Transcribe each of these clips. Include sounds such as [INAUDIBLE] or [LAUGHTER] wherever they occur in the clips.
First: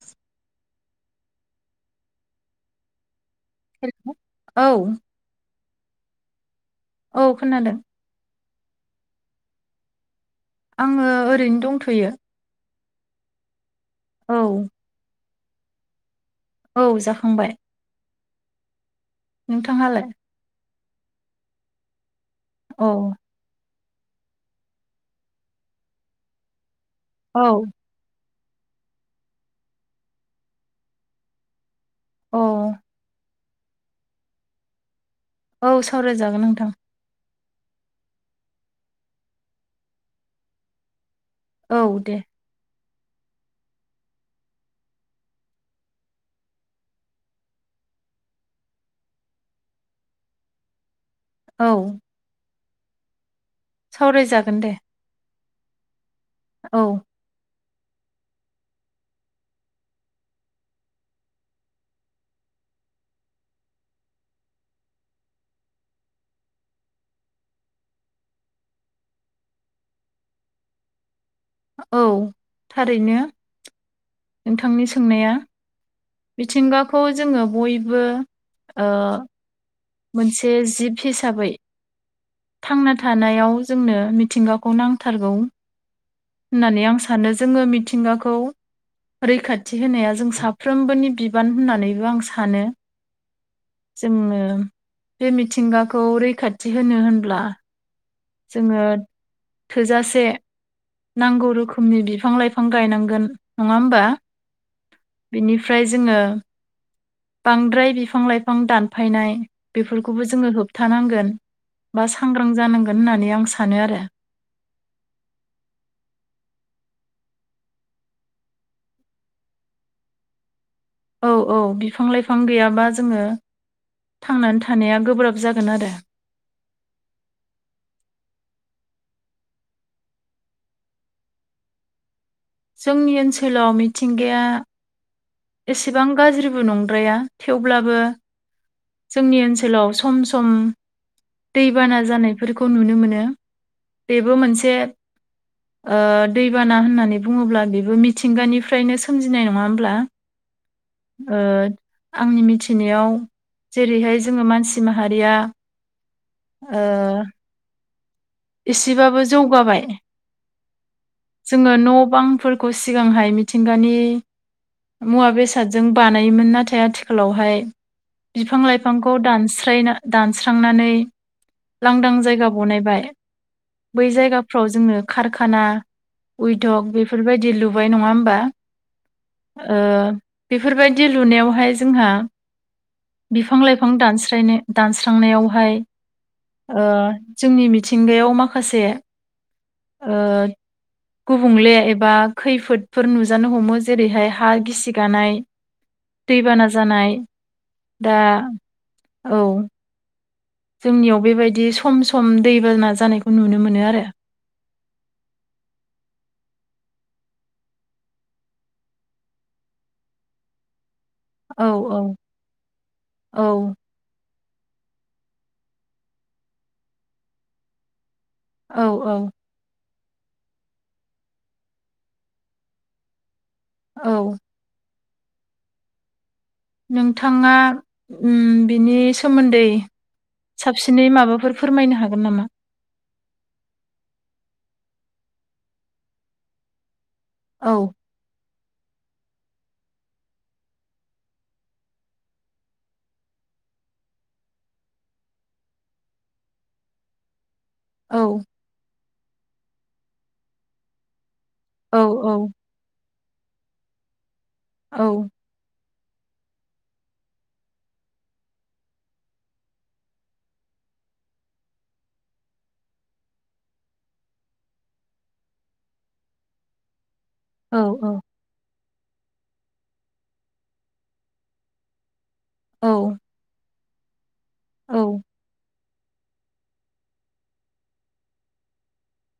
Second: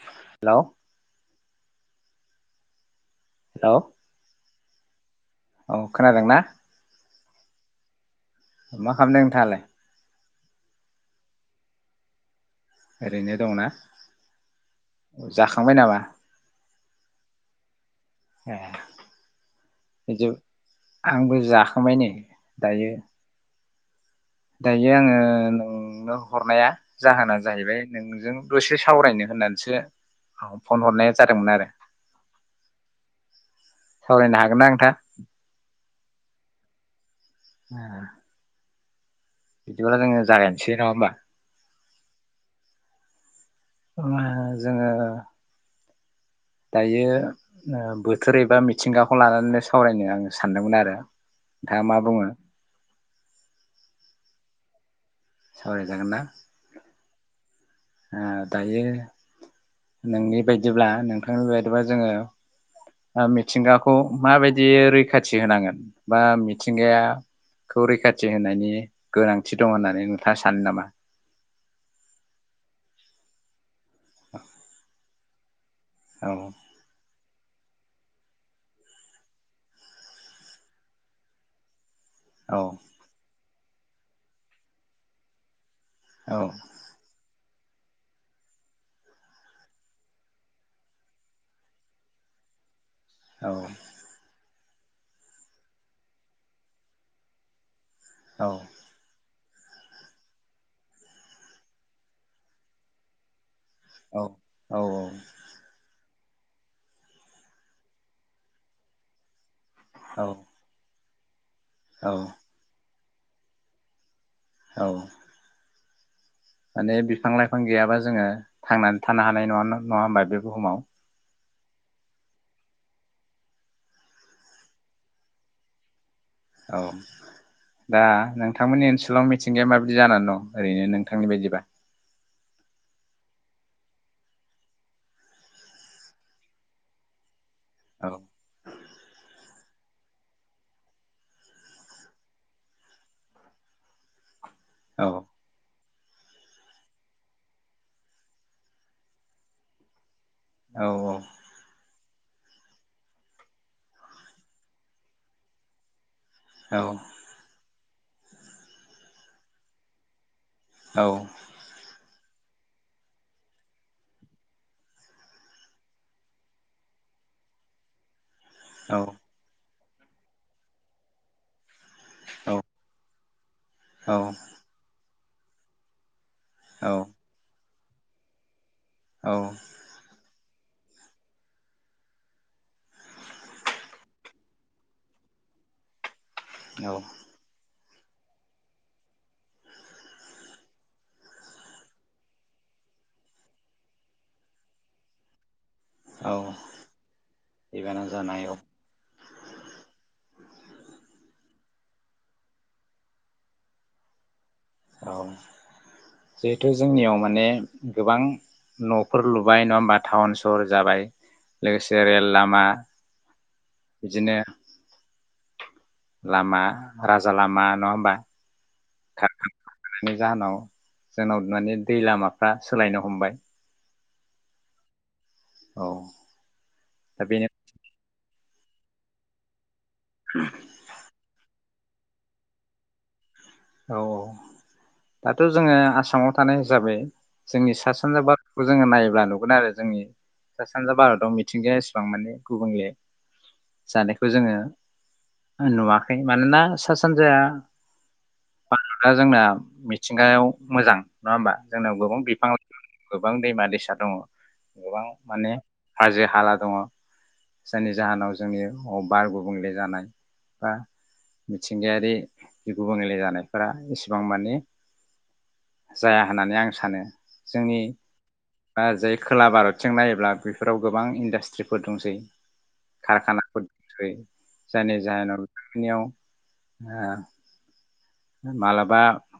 Hello hello [UNINTELLIGIBLE] औ औ खोनादोंना औ खोनादों मा खालामदों नोंथांङालाय आंङो ओरैनो दंथयो ओरैनो दंना औ जाखांबाय नामा? औ जाखांबाय ए नोंथांङालाय बिदि आंबो जाखांबाय नै औ दायो दायो आङो नोंनो हरनाया जाहोना औ जाहैबाय नोंजों दसे सावरायनो होननानैसो फन हरनाय जादोंमोन आरो अ सावरायनो हागोनना नोंथां औ सावरायजागोन नोंथां ए बिदिब्ला जोङो जागायनोसै नङा होमबा औ दे ओमो जोङो दायो ओ बोथोर एबा मिथिंगाखौ लानानैनो सावरायनो आङो सानदोंमोन आरो औ दा मा बुङो सावरायजागोन दे सावराय जागोनना औ ओ दायो नोंनि बायदिब्ला नोंथांनि बायदिब्ला जोङो ओ मिथिंगाखौ माबायदि रैखाथि होनांगोन बा मिथिंगाया खौ रैखाथि होनायनि गोनांथि दं होननानै नोंथाङा सानो नामा? औ थारैनो नोंथांनि सोंनाया औ मिथिंगाखौ जोङो बयबो ओ मोनसे जिब हिसाबै औ थांना थानायाव जोंनो मिथिंगाखौ नांथारगौ औ होननानै आं सानो जोङो मिथिंगाखौ रैखाथि होनाया जों साफ्रोमबोनि बिबान होननानैबो आं सानो औ जोङो बे मिथिंगाखौ रैखाथि होनो होनब्ला औ जोङो थोजासे नांगौ रोखोमनि बिफां लाइफां गायनांगोन। नङा होमबा बिनिफ्राय जोङो बांद्राय बिफां लाइफां दानफायनाय औ बेफोरखौबो जोङो होबथानांगोन। गोन। बा औ सांग्रां जानां गोन होननानै आं सानो आरो। औ बे बिफां लाइफां गैयाबा जोङो थांनानै थानो हानाय नङा नङा होनबा बे बुहुमाव? औ औ बिफां लाइफां गैयाबा जोङो थांनानै थानाया गोब्राब जागोन आरो। औ दा नोंथांमोननि ओनसोलाव मिथिंगाया माबादि जानानै दं ओरैनो नोंथांनि बायदिबा? जोंनि ओनसोलाव मिथिंगाया एसेबां गाज्रिबो नंद्राया। थेवब्लाबो औ जोंनि ओनसोल ओनसोलाव सम सम दैबाना जानायफोरखौ नुनो मोनो बेबो मोनसे से औ ओ दैबाना होननानै बुङोब्ला बेबो मिथिंगानिफ्रायनो सोमजिनाय नङा होमब्ला? औ औ ओ आंनि मिथिनायाव जेरैहाय जोङो मानसि माहारिया ओ औ एसेबाबो जौगाबाय। औ जोङो न बांफोरखौ सिगांहाय मिथिंगानि मुवा बेसादजों बानायोमोन। नाथाय आथिखालावहाय बिफां लाइफांखौ औ दानस्रायना दानस्रांनानै लांदां जायगा बनायबाय। बै औ जायगाफ्राव जोङो खारखाना औ उइदक बेफोर बायदि लु बाय नङा होमबा? औ ओ बेफोरबायदि लुनायावहाय जोंहा बिफां लाइफां दानस्रायनो दानस्रांनायावहाय ओ औ जोंनि मि थिंगायाव माखासे ओ गुबुंले एबा खैफोदफोर नुजानो हमो जेरैहाय हा गिसिगानाय औ दैबाना जानाय दैबाना दा जानायाव औ जोंनियाव बेबायदि सम सम दैबाना जानायखौ नुनो मोनो आरो औ जिहेथु जोंनियाव माने गोबां न'फोर लुबाय नङा होमबा टाउन सहर जाबाय औ औ लोगोसे रेल लामा औ बिदिनो लामा राजा लामा नङा होमबा औ औ बानायनायनि जाहोनाव जोंनाव माने दै लामाफ्रा सोलायनो हमबाय औ औ दा बेनो नोंथाङा उम बिनि सोमोन्दै साबसिनै माबाफोर फोरमायनो हागोन नामा औ औ दाथ' जोङो आसामाव थानाय हिसाबै जोंनि सा औ सानजा भारत खौ जोङो नायोब्ला नुगोन आरो जोंनि सा सानजा भारताव मिथिंगाया एसेबां माने गुबुंले जानायखौ जोङो नुवाखै मानोना सा सानजाया औ दा जोंना मिथिंगायाव मोजां नङा होमबा जोंनाव औ गोबां बिफां औ लाइफां गोबां दैमा दैसा दङ औ गोबां माने हाद्रि हाला दङ जायनि जाहोनाव जोंनि बार गुबुंले जानाय बा मिथिंगायारि गुबुंले जानायफोरा एसेबां माने जाया होननानै आं सानो जोंनि औ औ बा जाय खोला भारतथिं नायोब्ला बेफोराव गोबां इन्डास्ट्रिफोर दंसै औ खारखानाफोर दैै जायनि जाहोनाव बेनियाव ओ माब्लाबा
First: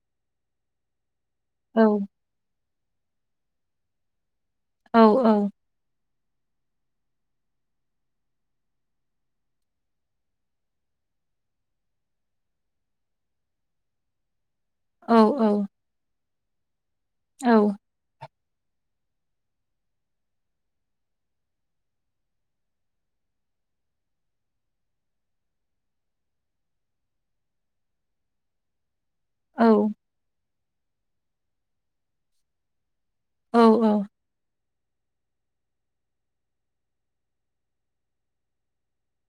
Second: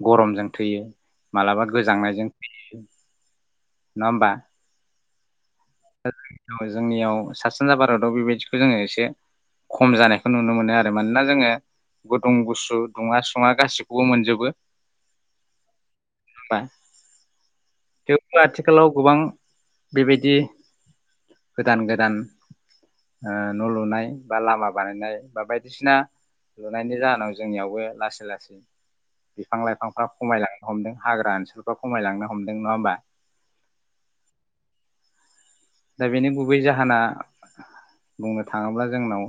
गरमजों थैयो मालाबा औ गोजांनायजों थैयो नङा होनबा औ औ दा जों जोंनियाव सा सानजा भारताव बेबायदिखौ जोङो एसे खम जानायखौ नुनो मोनो आरो मानोना जोङो गुदुं गुसु दुङा सुङा गाैखौबो मोनजोबो औ औ [UNINTELLIGIBLE] औ आथिखालाव गोबां बेबायदि गोदान गोदान न' ओ लुनाय बा लामा बानायनाय बा बायदिसिना लुनायनि जाहोनाव जोंनियावबो लासै लासै बिफां लाइफांफ्रा खमायलांनो हमदों हाग्रा ओनसोलफ्रा खमायलांनो हमदों नङा होमबा औ औ दा बेनि गुबै जाहोना बुंनो थाङोब्ला जोंनाव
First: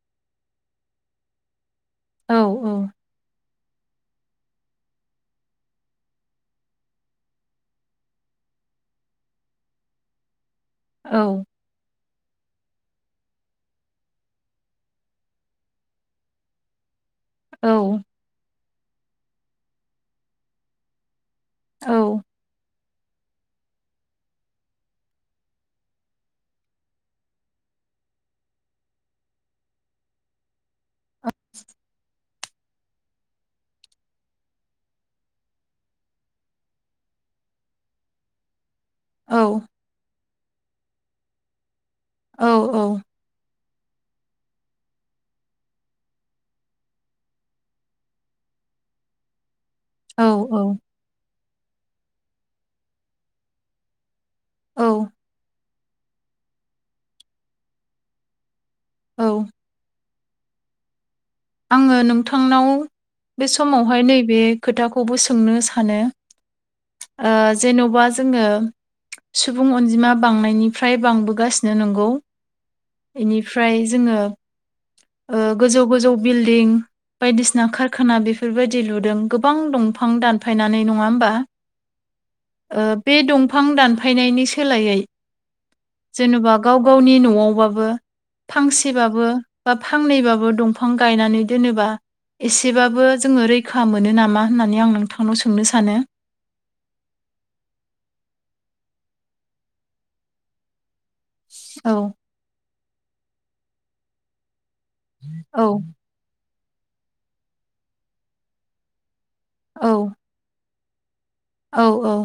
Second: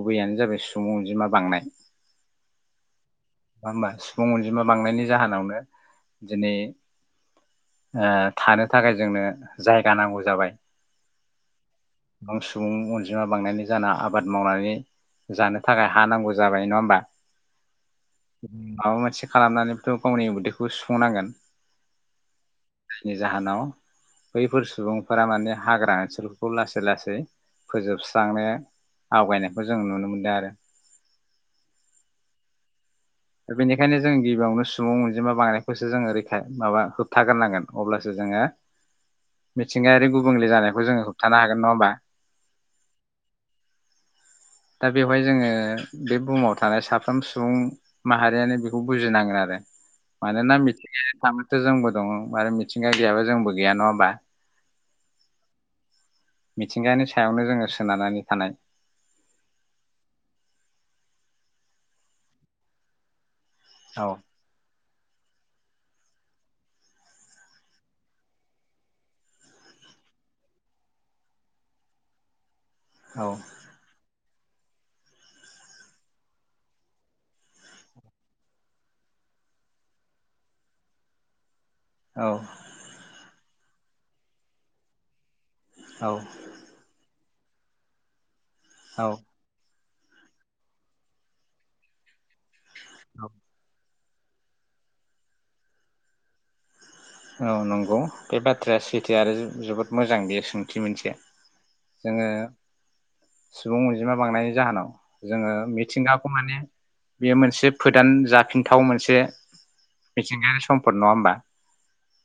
गुबैयानो जाबाय सुबुं अनजिमा बांनाय औ औ नङा होमबा सुबुं अनजिमा बांनायनि जाहोनावनो दिनै ओ थानो थाखाय जोंनो जायगा नांगौ जाबाय औ गोबां सुबुं अनजिमा बांनानै जाना आबाद मावनानै जानो थाखाय हा नांगौ जाबाय नङा होमबा औ माबा मोनसे खालामनानैथ' गावनि उदैखौ सुफुंनांगोन औ नि जाहोनाव बैफोर सुबुंफोरा माने हाग्रा ओनसोलफोरखौ लासै लासै फोजोबस्रांनो आवगायनायखौ जों नुनो मोनदों आरो औ दा बेनिखायनो जों गिबियावनो सुबुं अनजिमा बांनायखौसो जोङो रैखा माबा होबथाग्रनांगोन अब्लासो जोङो मिथिंगायारि गुबुंले जानाय जोङो होबथानो हागोन नङ होनबा औ औ दा बेवहाय जोङो बे बुहुमाव थानाय साफ्रोम सुबुं माहारियानो बेखौ बुजिनांगोन आरो मानोना मिथिंगायाव थ' जोंबो दङ आरो मिथिंगा गैयाबो जोंबो गैया नङा होमबा औ मिथिंगानि सायावनो जोङो सोनारनानै थानाय औ आङो नोंथांनाव बे समावहाय औ नैबे खोथाखौ खौबो सोंनो सानो ओ जेन'बा जोङो सुबुं अनजिमा बांनायनिफ्राय बांबोगासिनो नंगौ औ बेनिफ्राय जोङो ओ गोजौ गोजौ बिल्डिं बायदिसिना कारखाना बेफोरबायदि लुदों गोबां दंफां दानफायनानै नङा होमबा औ ओ बे दं फां दानफायनायनि सोलायै औ जेनेबा गाव गावनि न'आव वाबो औ फांसेबाबो बा फांनैबाबो दंफ फां गायनानै दोनोबा एस सेबाबो जोङो रैखा मो मोनो नामा होननानै आं नोंथांनाव सोंनो सानो औ नंगौ बे बाथ्राया सैथो आरो जो जोबोद मोजां बेयो सोंथि मोनसे औ जोङो सुबुं अ जिमा बांनायनि जाहोनाव जोङो औ मिथिंगाखौ माने बेयो मोनसे फोदान जाफिनथाव मोनसे औ मिथिंगानि सम फोर नङा होनबा औ औ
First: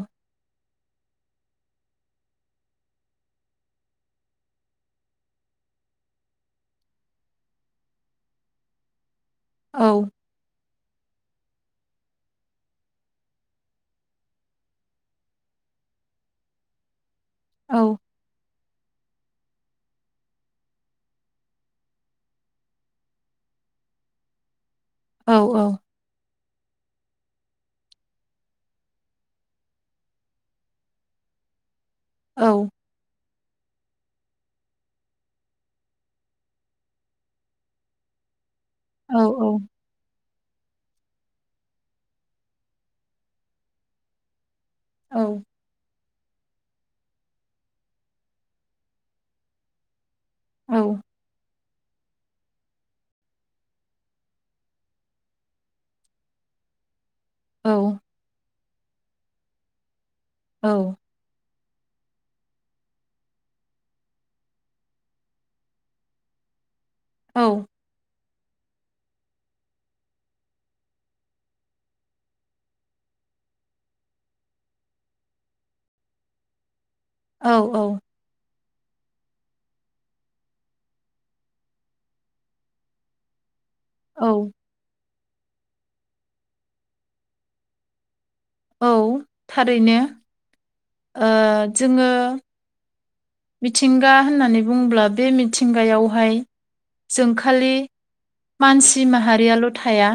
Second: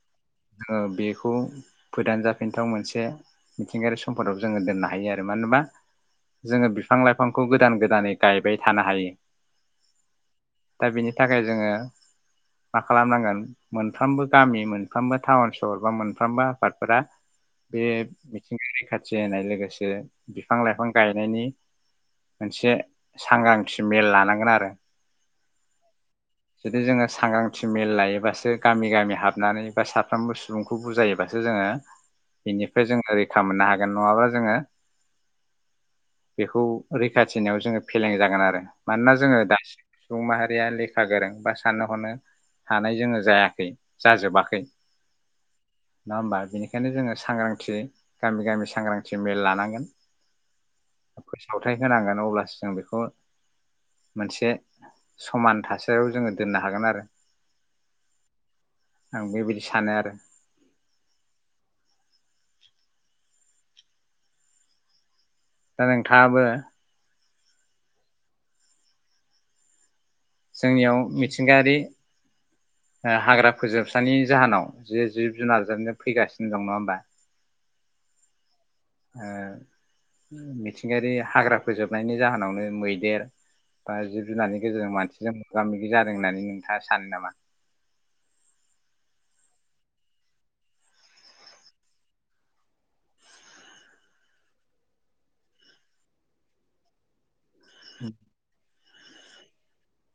जोङो बेखौ फोदान जाफिनथाव मोनसे मिथिंगायारि सम्पदाव जोङो दोननो हायो आरो मानो होनबा जोङो बिफां लाइफांखौ गोदान गोदानै गायबाय थानो हायो औ दा बेनि थाखाय जोङो मा खालामनांगोन मोनफ्रोमबो गामि मोनफ्रोमबो टाउन सहर बा मोनफ्रोमबो आफादफोरा बे औ [UNINTELLIGIBLE] रैखाथि होनाय लोगोसे बिफां लाइफां गायनायनि मोनसे सांग्रांथि मेल लानांगोन आरो औ औ जुदि जोङो सांग्रांथि मेल लायोबासो गामि गामि हाब थुनानै बा साफ्रोमबो सुबुंखौ बुजायोबासो जोङो बेनिफ्राय जों ओरै खा मोननो हागोन नङाब्ला जोङो बेखौ रैखाथि होनायाव जोङो फेलें जागोन आरो मानोना औ जोङो दासो सुबुं माहारिया लेखा गोरों बा साननो हनो हानाय जोङो जायाखै जाजोबाखै औ नङा होमबा बेनिखायनो जोङो सांग्रांथि गामि गामि सांग्रांथि मेल लानांगोन औ सावथाय होनांगोन अब्लासो जों बेखौ मोनसे समान थासारियाव जोङो दोननो हागोन आरो औ आं बेबायदि सानो आरो औ दा नोंथाङाबो औ जोंनियाव मिथिंगायारि ओ हाग्रा फोजोबस्रांनि जाहोनाव जे जिब जुनार जोबनो फैगासिनो दं नङा होमबा औ औ ओ मिथिंगायारि हाग्रा फोजोबनायनि जाहोनावनो मैदेर बा जिब औ जुनारनि गेजेरजों मानसि जों मोगा मोगि जादों होननानै नोंथाङा सानो नामा औ थारैनो ओ जोङो मिथिंगा होननानै बुङोब्ला बे मिथिंगायावहाय जोंख खालि मानसि माहा हारियाल' थाया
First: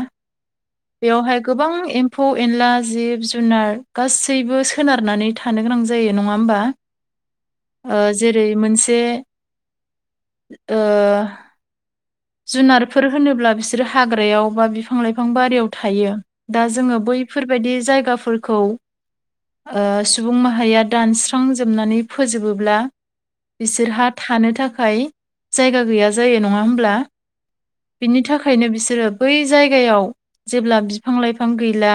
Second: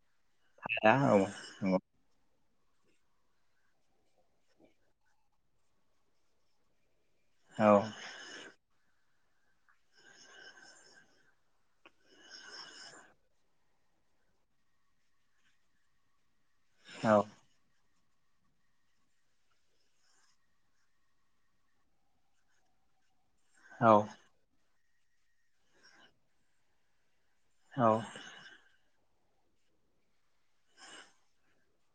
दा औ बेयावहाय गोबां नंगौ एम्फौ एनला जिब जुनार गासैबो सोनारनानै थानो गोनां जायो नङा होमबा औ ओ जेरै मोनसे ओ जुनारफोर होनोब्ला बिसोरो हाग्रायाव बा बिफां लाइफां बारियाव थायो। दा जोङो औ बैफोरबायदि जाय गाफोरखौ ओ सुबुं माहारिया दानस्रांजोबनानै फोजोबो ब्ला बिसोरहा थानो थाख खाय जायगा गैया जायो नङा होमब्ला? औ बिनि थाखायनो बिसोरो बै जायगायाव जेब्ला बिफां लाइफां गैला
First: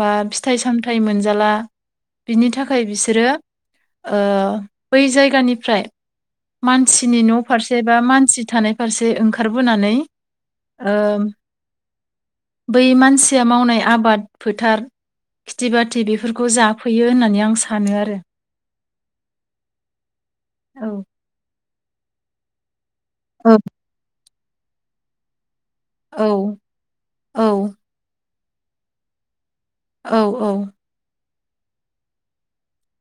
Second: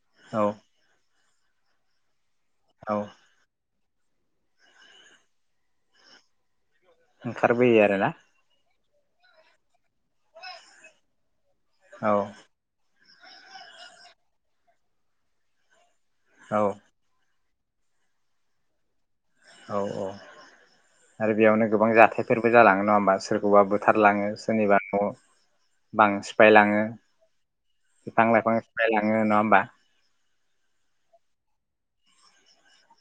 बा औ फिथाइ सामथाइ मोन जाला बिनि थाखाय औ बिसोरो ओ बै जायगानिफ्राय मानसिनि न' ओंखारबोयो फारसे बा आरोना मानसि थानाय फारसे ओंखारबोनानै ओ औ बै मान सिया मावनाय आबाद फोथार खिथि बाथ थि बेफोरखौ जाफैयो होननानै आं सानो आरो औ औ औ आरो बेयावनो गोबां जाथायफोरबो जालाङो न होम बा सोरखौबा बोथारलाङो सोरनिबा न बां औ सिफायलाङो औ बिफां लाइां सिफायलाङो नङा होनबा? औ औ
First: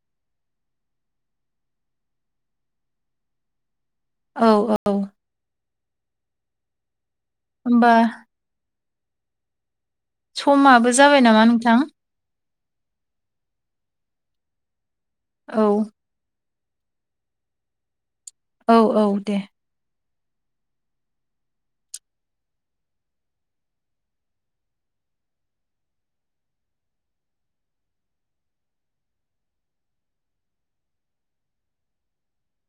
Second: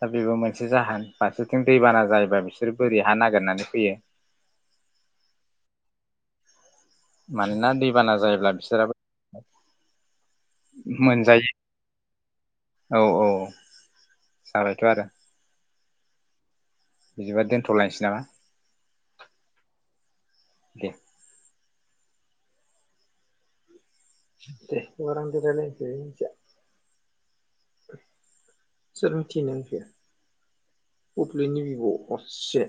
दा बेबो मोनसे जाहोन फारसेथिं दैबाना जायोबा बिसोरो बोरि हा नागिरनानै फैयो। औ औ मानोना होमबा दैबाना जायोब्ला बिसोराबो [INAUDIBLE] समाबो जाबाय नामा मोनजायो नोंथां? औ औ जाबायथ' आरो। औ बिदिबा दोनथ'लायनसै नामा? औ औ दे। दे [UNINTELLIGIBLE] रायलायनोसै मिथिया सोर मिथिनो मिथिया बुबलिनि बिब' असे